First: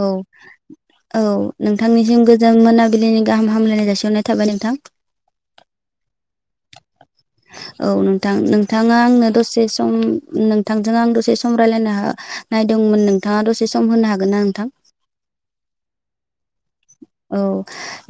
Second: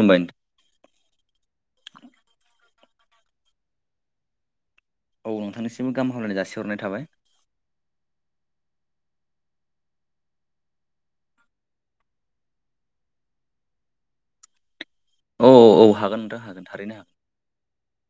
औ नोंथां। औ नोंथांनिसिम गोजान मोनाबिलिनि गाहाम हामलायनाय जासिहरनाय थाबाय नोंथां। औ नोंथांनिसिमबो गाहाम हामलायनाय जासिहरनाय थाबाय। औ नोंथां नोंथाङा आंनो दसे सम नोंथांजों आं दसे सम रायलायनो हो नायदोंमोन नोंथाङा दसे सम होनो हागोन ना नोंथां? औ औ हागोन नोंथां हागोन थारैनो हागोन। औ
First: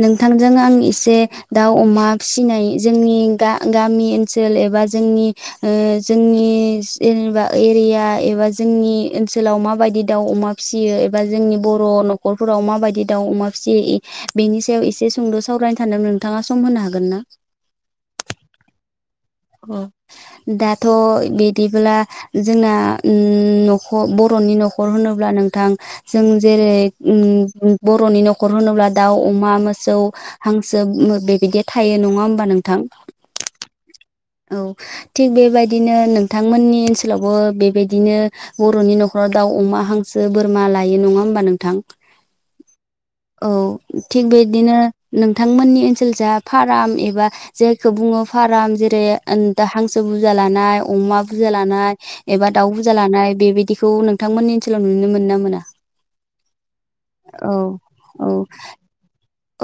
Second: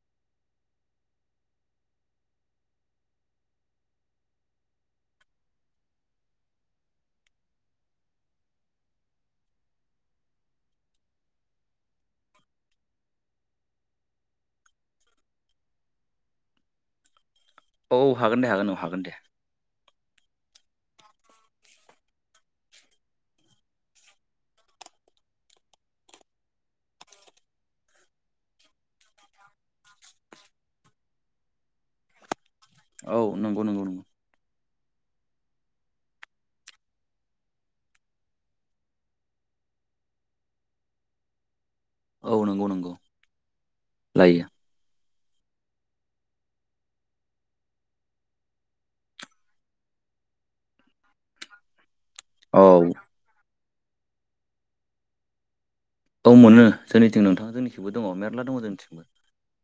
नोंथांजों आं एसे दाउ अमा फिसिनाय जोंनि गा गामि नि ओनसोल एबा जोंनि ओ जोंनि जेनेबा एरिया एबा जोंनि जोंनि ओनसोलाव माबायदि दाउ अमा फिसियो? एबा जोंनि बर' नखरफोराव माबायदि दाउ अमा फियो बेनि सायाव एसे सुंद' सावरायनानै सानदों नोंथाङा सम होनो हागोन ना? औ हागोन दे हागोन औ हागोन दे। दाथ' बिदिब्ला जोंना न'खर बर'नि न'खर‌ न'खर होनोब्ला नोंथां जों जेरै बर'नि न'खर होनोब्ला दाउ अमा। मोसौ हांसो बेबायदि थायो नङा होनबा नों औ नंगौ नंगौ नंगौ। औ थिग बेबायदिनो नोंथांमोननि ओनसोलावबो बेबायदिनो बर'नि न'खराव दाउ अमा हांसो बोरमा लायो नङा होमबा नोंथां? औ नंगौ नंगौ औ थिग लायो बिदिनो नोंथांमोननि ओनसोल जा फार्म एबा जायखौ बुङो फार्म जेर दा हांसो बुरजा लानाय अमा बुरजा लानाय एबा औ दाउ बुरजा लानाय बेबायदि बेखौ नोंथांमोननि ओनसोलाव नुनो मोनो ना मोना? औ मोनो, जोंनिथिं नोंथाङा औ जोंनिथिंबो दङ' औ मेरला दङ' जोंनिथिंबो।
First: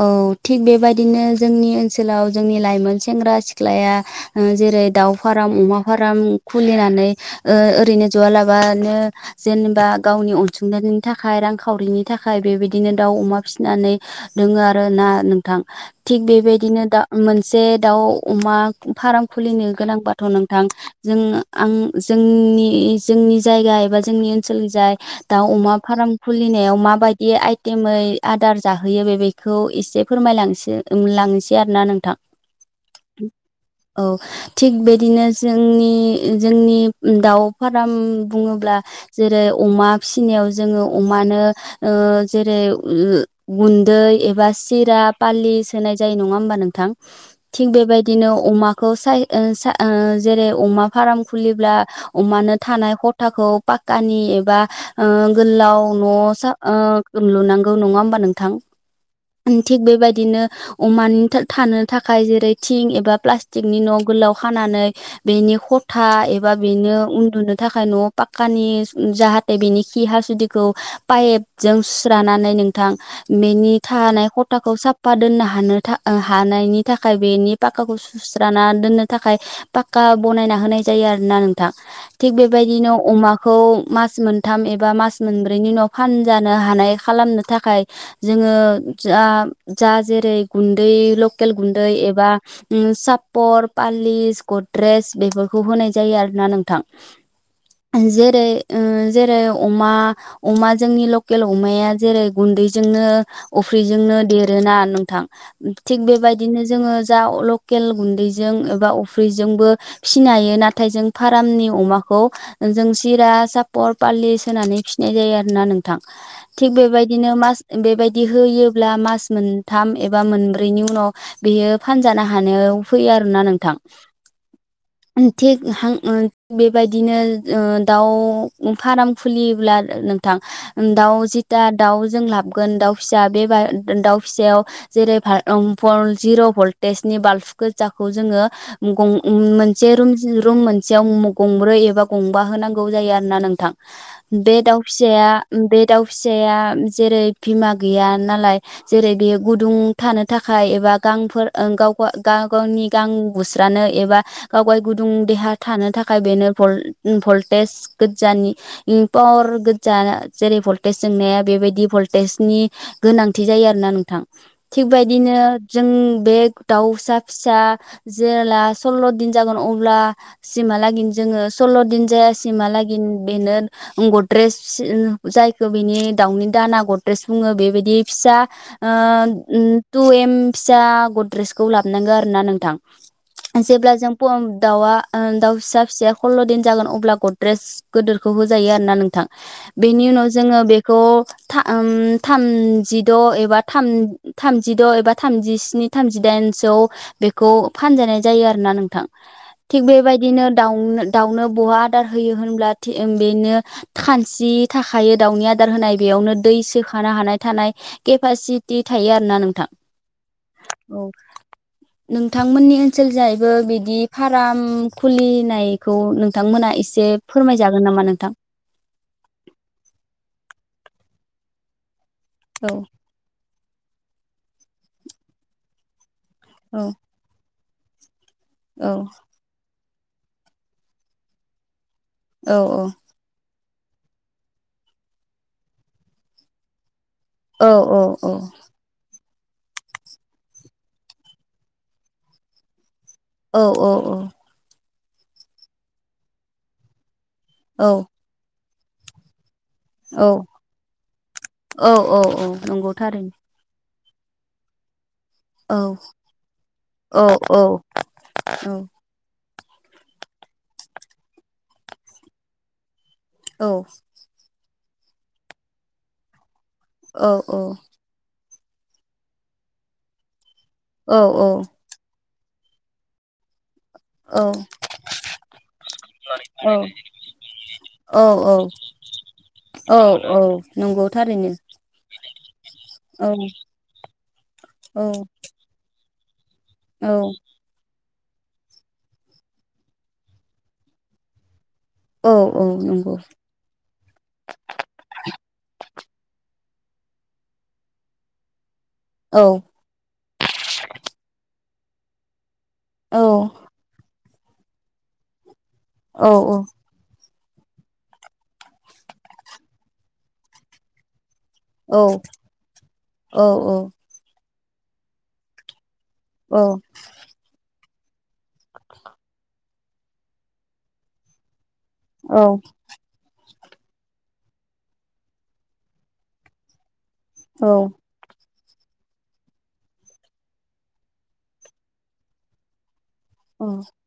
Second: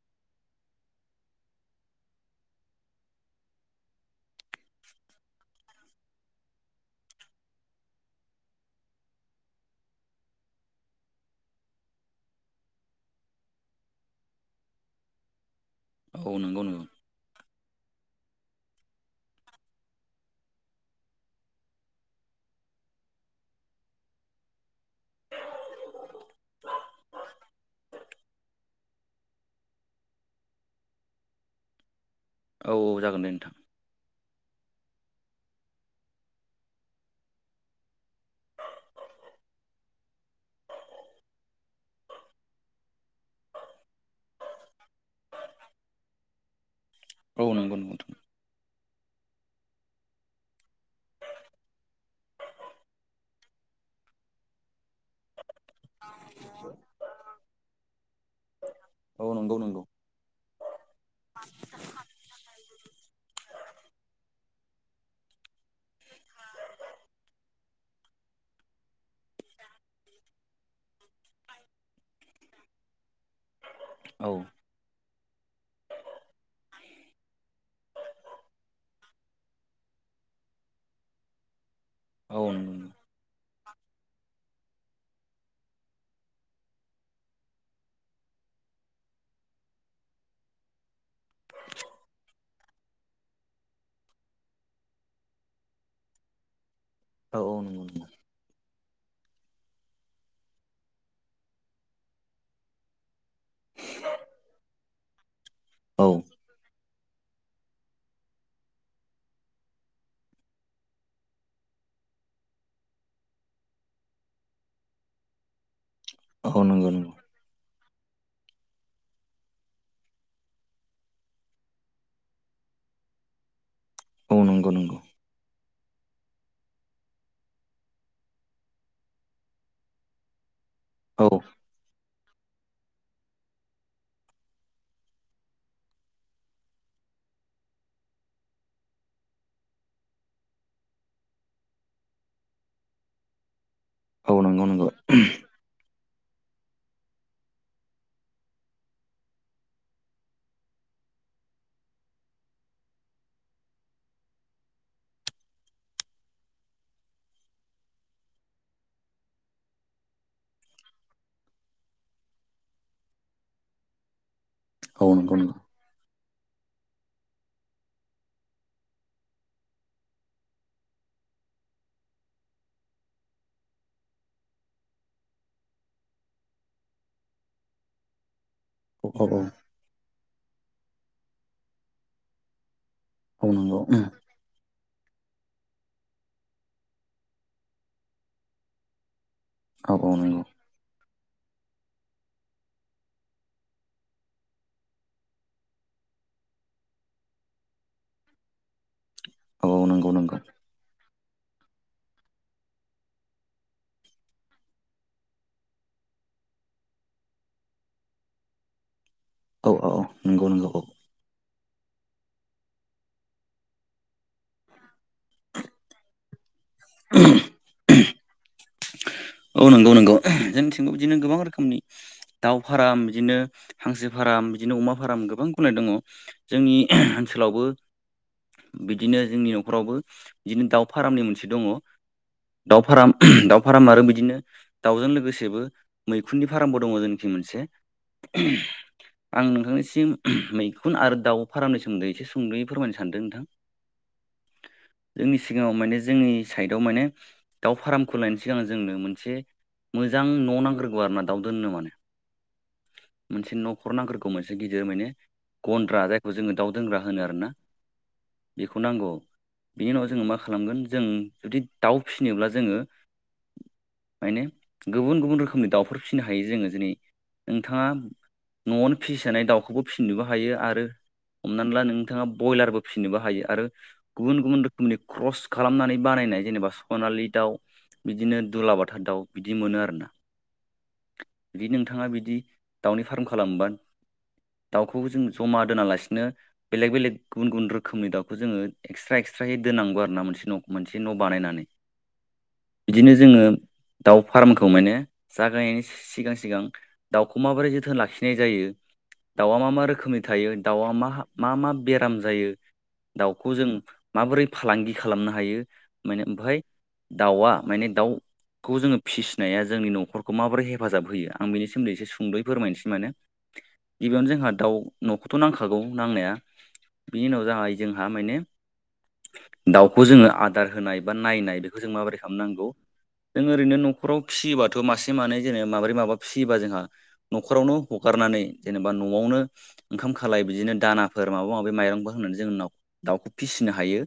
औ थिग बेबायदिनो जोंनि ओनसोलाव जोंनि लाइमोन सेंग्रा सिख्लाया ओ जेरै दाउ फार्म, अमा फार्म खुलिनानै ओ ओरैनो जआलाबानो जेनेबा गावनि अनसुंथाइनि थाखाय रांखावरिनि थाखाय बेबायदिनो दाउ, अमा फिसिनानै दोङो आरो ना नोंथां। थिग औ नंगौ बेबायदिनो नंगौ। दा मोन जे दाउ, अमा फार्म खुलिनो गोनांबाथ' नोंथां, जों आं जोंनि जोंनि जोंनि जायगा एबा जोंनि ओनसोलनि जाय दाउ, अमा फार्म खुलिनायाव माबायदि आइटेमै आदार जाहोयो बे बेखौ एसे फोरमायलांसै लांसै आरोना नोंथां औ औ जागोन दे नोंथां। औ थिग बिदिनो जोंनि जोंनि दाउ फाराम बुङोब्ला जेरै अमा फिसिनायाव जोंङो अमानो ओ जेरै ओ गुन दै एबा सिरा फालि सोनाय जायो नङा होबा नोंथां? औ थिग नंगौ नंगौ नोंथां। बेबायदिनो अमा खौ साय ओ सा ओ जेरै अमा फाराम खुलिब्ला अमानो थानाय हथाखौ फाक फाकानि एबा ओ गोलाव न'सा ओ लुनांगौ नङा होमबा नोंथां? औ न थिग बेबायदिनो अमानि था-थानो थाखाय जेरै थिं एबा प्लास्टिकनि न' गोलाव खानानै बेनि खथा एबा बेनो उन्दुनो थाखाय न'आव पाक्कानि ज-जाहा बिनि खि हासुदिखौ पाइपजों सुस्रानानै नोंथां बेनि थानाय औ खथाखौ साफा दोननो हानो था ओ हानायनि थाखाय बेनि पाक्काखौ सुस्राना दोन्नो थाखाय पाक्का बनायना होनाय जायो आरोना नोंथां, थिक औ नंगौ बेबायदिनो नंगौ अमा खौ मास मोनथाम एबा मास मोनब्रैनि उनाव फानजानो हानाय खालामनो थाखाय जोङो जा जा जेरै गुन्दै लकेल गुन्दै एबा उम सापर पालिस गद्रेज बेफोरखौ होनाय जायो आरोना नोंथां औ औ नंगौ नंगौ। जेरै ओ जेरै अमा अमा जोंनि लकेल अमाया जेरै गुन्दैजोंनो अफ्रिजोंनो देरोना नोंथां थिग औ बेबायदिनो जोङो जा लकेल गुन्दैजों एबा अफ्रिजोंबो फिसिनो हायो नाथाय जों फारामनि अमा खौ जों सिरा, सापर, पालिस होनानै फिसिनाय जायो आरो ना नों थां औ थिक नंगौ नंगौ बेबायदिनो मास बेबाय बिदि होयोब्ला मास मोनथाम एबा मोनब्रैनि उनाव बेयो फानजानो हानायाव फैयो आरो ना नोंथां। औ नंगौ नंगौ। थिग हां ओं बेबायदिनो ओ दाउ फाराम खुलियोब्ला नोंथां दाउ औ जिथा दाउ जों लाबगोन दाउ फिसा बेबा दा-दाउ फिसायाव जेरै भा ओम भल जिर' भलटेजनि बाल्ब गोजा खौ जोंङो गं उम मोनसे रुम रुम मोनसेआव मगंब्रै एबा गंबा होनांगौ जायो। जायो आरो ना नोंथां। औ बे नंगौ दाउ नंगौ फिसाया बे दाउ फिसाया जेरै बिमा गैया नालाय जेरै बेयो गुदुं थानो थाखाय एबा गांफोर ओ गावफा ओ गा-गावनि नि गां बुस्रानो एबा गावखौहाय गुदुं देहा थानो थाखाय बेनो भल्ट उम भल्टेज गोजानि ओम पावार गोजा जेरै भल्टेज जोंनाया बेबायदि भल्टेजनि गोनांथि जायो आरोना नोंथां, औ थिगबायदिनो नंगौ नंगौ जों बे दाउसा फिसा जेब्ला सल्ल' दिन जागोन अब्ला सिमहालागै जोङो स सल्ल' दिन जायासिमहालागै बेनो गद्रेज जायखौ बेनि दाउनि दा ना गद्रेज बुङो बेबायदि फिसा ओ औ औ उम टु इम फिसा गद्रेजखौ लाबोनांगौ आरो ना नोंथां, नंगौ जेब्ला जों पम दाउआ ओ दाउ फिसा फिसाया हल्ल' दिन जागोन अब्ला गद्रेस गोदोरखौ होजायो आरोना नोंथां। औ बेनि औ उनाव नंगौ जोङो बेखौ था ओम थामजिद' एबा थाम थामजिद' एबा थामजिस्नि थामजिदाइनसोआव बेखौ फानजानाय जायो आरोना नोंथां। औ थिग नंगौ नंगौ बेबायदिनो दाउनो दाउनो बहा आदार होयो होनब्ला थि ओ बेनो खानसि थाखायो दाउनि आदार होनाय बेयाव नो दै सोखानो हानाय थानाय केपासिटि थायो आरोना नोंथां औ औ नंगौ नंगौ औ नोंथांमोननि ओनसोल जाहैबो बिदि फार्म खुलिनायखौ नोंथांमोना एसे फोरमायजागोन नामा नोंथां औ नंगौ नंगौ जोंनिथिंगौ बिदिनो गोबां रोखोमनि दाव औ फाराम बिदिनो हांसो फाराम बिदिनो अमा फाराम गोबां खनाय दङ जोंनि औ ओनसोलावबो औ बिदिनो जोंनि न'खरावबो बिदिनो दाउ फारामनि मोनसे दङ औ दाउ फाराम दाउ फाराम आरो बिद बिदिनो दाउजों लोगोसेबो मैखुननि फारामबो दङ जों औ औ औ आं नोंथांनिसिम मैखुन आरो दाउ फारमनि सोमोन्दैसे सुंदुयै फोरमायनो सै औ औ औ जोंनि सिगाङाव माने जोंनि साइडआव माने दाउ फारामखौ लायनि सिगां जोंनो मोनसे मोजां औ न' नांग्रोगौ आरो ना दाउ दोननो माने औ औ औ नंगौ थारैनो मोनसे न' खर नांग्रोरखौ मोनसे गिदिर माने औ गन्द्रा जायखौ जोङो दाउ दोंग्रा होनो औ आरोना औ औ बेखौ नांगौ बिनि उनाव जोङो मा खालामगोन जों जुदि दाउ फिसिनोब्ला जोङो औ माने गुबुन गुबुन रोखोमनि दाउफोर फिसिनो हायो जोङो जेरै नोंथाङा न'आवनो फिसिजानाय दाउखौबो फिसिनोबो हायो आरो हमनानै ला नोंथाङा बयलारबो फिनोबो हायो आरो गुबुन औ गुबुन रोखोमनि क्रस खालामनानै बानायनाय जेनेबा औ सनालि दाउ औ बिदिनो औ दुलाबाथा दाउ बिदि मोनो औ आरोना औ नंगौ थारैनो बिदि नोंथाङा बिदि दाउनि फाराम औ खालामोन दाउखौ औ जों जमा दोनालासिनो बेलेग औ बेलेग गुबुन गुबुन रोखोमनि दं बेखौ जोङो एक्सट्रा एक्सट्राहै दोननांगौ आरो ना मोनसे न' मोनसे न' बानायनानै औ औ बिदिनो नंगौ जोङो दाउ फार्मखौ माने जागायस सिगां सिगां दाउखौ माबोरै जोथोन लाखिनाय जायो औ दाउआ मा मा रोखोमनि थायो दाउआ मा मा मा बेराम जायो औ दाउखौ जों माबोरै फालांगि खालामनो हायो माने औ ओमफाय औ दाउआ माने दाउखौ जोङो फिसिनाया जोंनि न'खरखौ माबोरै हेफाजाब होयो आं बेनि सोमोन्दै औ एसे सुंद'यै फोरमायनोसै माने गिबियावनो जोंहा दाउ न'खौथ' नांखागौ नांनाया औ बिनि उनाव जाबाय जोंहा माने आ दाउखौ जोङो आदार होनाय बा नायनाय बेखौ जों माबोरै औ खालामनांगौ जों ओरैनो न'खराव फिसियोबाथ' मासे मानै जेनो माबोरै माबा फिसियोबा जोंहा न'खरावनो हगारनानै जेनेबा न'आवनो ओंखाम खालाय बिदिनो दानाफोर माबा माबि माइरंफोर होननानै जों नाव दाउखौ फिसिनो औ हायो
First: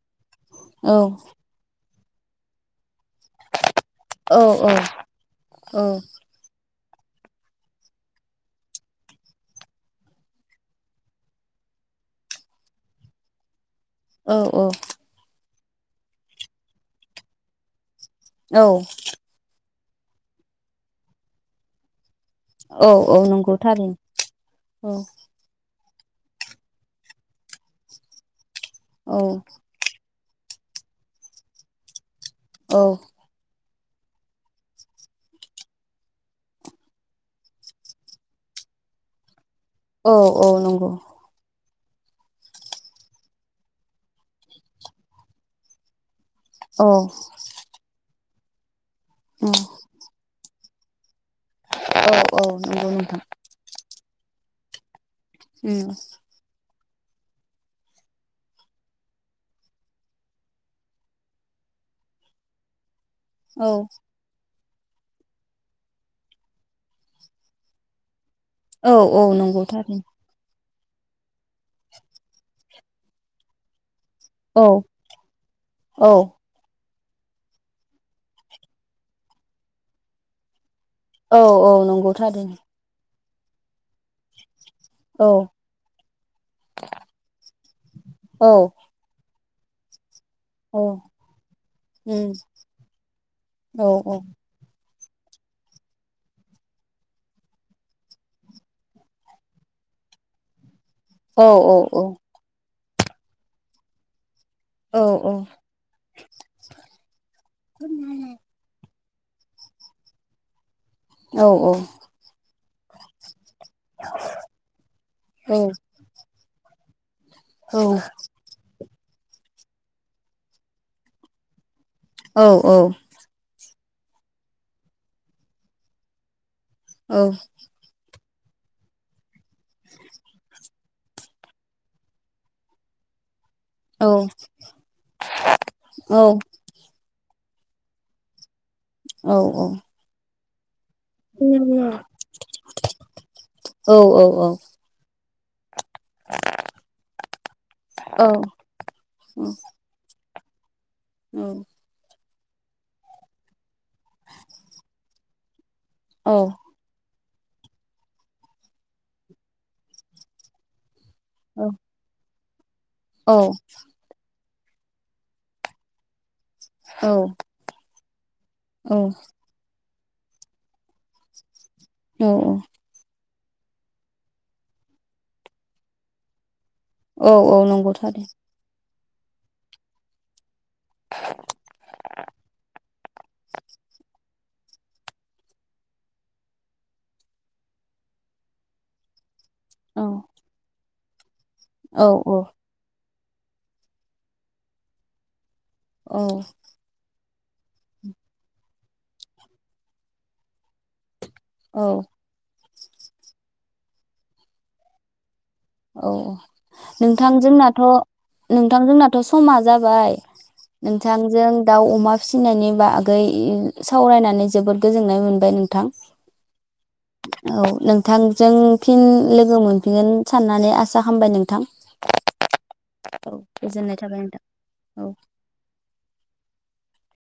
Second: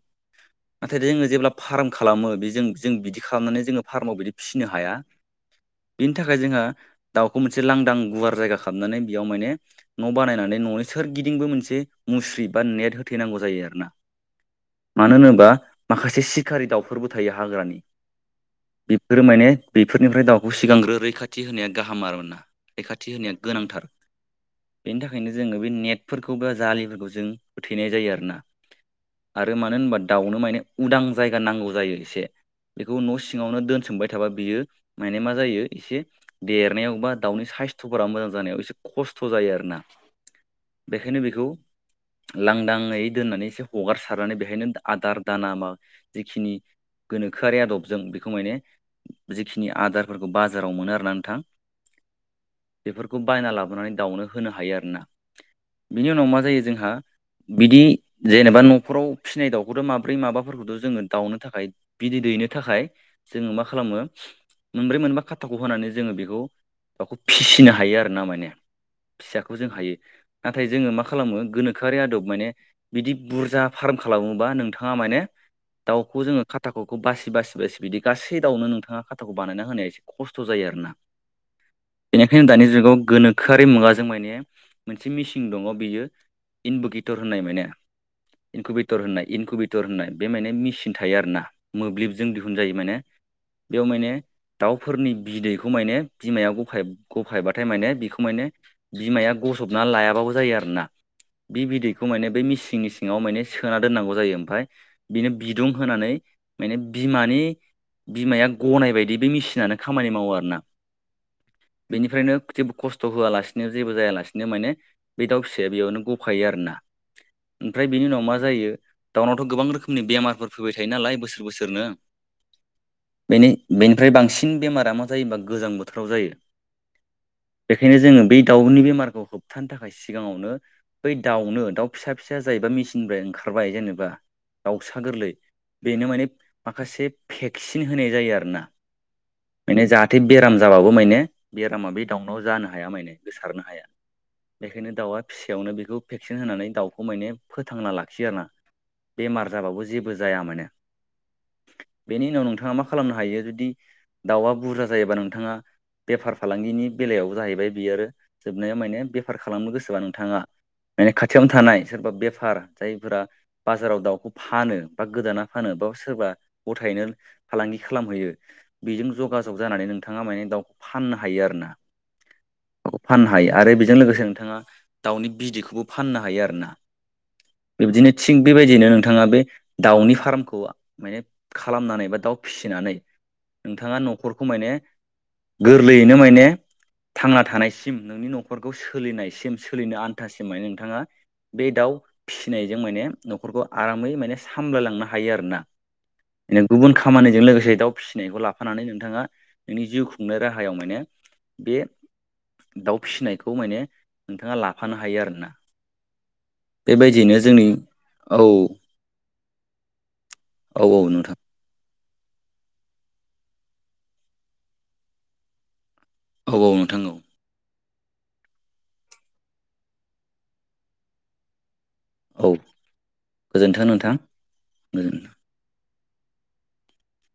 नाथाय जोङो जेब्ला फाराम खालामो बेजों जों बिदि खालामनानै जों फारामाव बिदि फिसिनो हाया बिनि थाखाय जोंहा दाउखौ मोनसे लांदां गुवार जायगा खालामनानै बेयाव माने न' बानायनानै न'नि सोरगिदिंबो मोनसे मुस्रि बा नेट होथैनांगौ जायो आरो ना औ औ मानो होनोबा माखासे सिखारि दाउफोरबो थायो हाग्रानि बेफोरो माने बेफोरनिफ्राय दाउखौ सिगांग्रो रैखाथि होनाया गाहाम आरो ना औ रैखाथि औ होनाया नंगौ गोनांथार थारैनो औ बेनि थाखायनो जोङो बे नेट फोरखौ बा जाालिफोरखौ जों होथैनाय जायो आरोना आरो मानो होनबा दाउनो माने उदां जायगा नांगौ जायो एसे औ बेखौ न' सि नो दोनसोमबाय थाबा बियो माने मा जायो एसे देरनायावबा दाउनि साइस्थ'फोरा मोजां जानाय ए ओसे खस्थ जायो आरो। औ औ नंगौ। लांदाङै दोननानै एसे हगारसारनानै बेहायनो आदार दाना मा जिखिनि औ गोनोखोआरि आदबजों बेखौ माने जिखिनि आदारफोरखौ बाज बाजाराव मोनो आरो ना नोंथां औ नंगौ बेफोरखौ नोंथां बायना लाबोनानै दाउनो होनो हायो आरो ना बिनि उनाव मा जायो जोंहा बिदि जेनेबा न'खराव फिसिनाय दाउखौथ' माब्रै माबाफोरखौथ' जोङो दाउनो थाखाय बिदै दै नो थाखाय जोङो मा खालामो मोनब्रै मोनबा खाथाख' होनानै जोङो बेखौ दाउखौ फिसिनो हायो आरो ना माने औ औ फिसाखौ जों नंगौथ' हायो आरो नाथाय जोङो मा खालामो गोनोखोआरि आदब माने बिदि बुरजा फार्म खालामोबा औ नोंथाङा माने औ दाउखौ जोङो खाथाख'खौ बासि बासि बासि बिदि गासै दावउनो नोंथाङा खाथाखौ बानायना होनाया एसे खस्थ' जायो आरोना औ औ नंगौ बेनिखायनो थारैनो दानि जुगाव गोनोखोआरि मुगाजों माने मोनसे औ मिचिन दङ' बियो इनभुकेटर होननाय मोनो औ इनकुबेटर होननाय इनकुबेटर होननाय बे माने औ मिसिन थायो आरो ना मोब्लिबजों दिहुन जायो माने। बेयाव औ माने औ दाव फोरनि बिदैखौ माने बिमाया गफाय गफायबाथाय माने बेखौ माने बिमाया गजब ना लायाबाबो जायो आरोना औ बि बिदैखौ माने बे मिसिंनि सिङाव माने सोना दोननांगौ जायो। ओमफाय बिनो बिदुं होनानै माने बिमानि बिमाया गनायबाय दि बे मेसिनानो खामानि मावो आरो ना। औ। बेनिफ्रायनो जेबो खस्थ' होआलासिनो जेबो जायालासिनो माने बे दाउ फिसाया बेयावनो गफायो आरोना। ओमफ्राय बिनि उनाव मा जायो दाउनावथ' गोबां रोखोमनि बेमारफोर फैबाय थायो नालाय बोसोर बोसोरनो औ औ। बेनि बेनिफ्राय बांसिन बेमारा मा जायोबा गोजां बोथोराव जायो। बेखायनो जोङो बै दाउनि बेमारखौ होबथानो थाखाय सिगाङावनो बै दाउनो दाउ फिसा फिसा जायबा मिसिननिफ्राय ओं ओंखारबाय जेनेबा दाउसा गोरलै बेनो माने माखासे भेक्सिन होनाय जायो आरो ना। औ औ। बेराम जाबाबो माने बेरामा बे दाउनाव जानो हाया माने गोसारनो हाया। बेखायनो दाउआ फिसायावनो बेखौ भेक्सिन होनानै दाउखौ माने फोथांना लाखियो आरोना बेमार जाबाबो जेबो जाया माने। औ। बेनि उनाव नोंथाङा मा खालामनो हायो जुदि दाउआ बुरजा जायोबा नोंथाङा बेफार फालांगिनि बेलायाव जाहैबाय बियो जोबनाया माने बेफार खालामनो गोसोबा नोंथाङा माने खाथियावनो थानाय सोरबा बेफार जायफोरा बाजाराव दाउखौ फानो बा गोदाना फानो बा सोरबा गथायैनो औ फालांगि खालामहैयो औ औ बेजों जगाजग जानानै नों नोंथाङा माने दाउखौ फाननो हायो आरो ना। औ औ। आरो बेजों लोगोसे नोंथाङा दाउनि बिदैखौबो फाननो हायो आरो ना। नंगौ बिब्दिनो थारै थिग बेबायदिनो नोंथाङा बे दाउनि फार्मखौ माने खालामनानै बा दाउ फिसिनानै नोंथाङा न'खरखौ माने गोरलैयैनो माने थांना थानायसिम नोंनि न'खरखौ सोलिनायसिम सोलिनो औ आन्थासिम माने नोंथाङा बे दाउ औ औ फिसिनायजों माने न'खरखौ आरामै माने सामलायलांनो हायो आरोना। औ नों गुबुन खामानि जों लोगोसे दाउ फिसिनायखौ लाफानानै नोंथाङा नोंनि जिउ खुंनाय राहायाव माने बे औ। दाउ फिसिनायखौ माने नोंथाङा लाफानो हायो आरोना। औ नोंथां बेबायदियैनो जोंनि जोंनाथ' औ नोंथां जोंनाथ' समा जाबाय औ औ नोंथां नोंथांजों दाउ अमा फिसिनायनि बागै इन सावरायनानै जोबोद गोजोननाय मोनबाय नोंथां। औ औ नोंथां औ। नोंथांजों फिन लोगो मोनफिनगोन साननानै आसा खालामबाय नोंथां। औ गोजोन्थों गोजोननाय नोंथां थाबाय नोंथां गोजोन औ।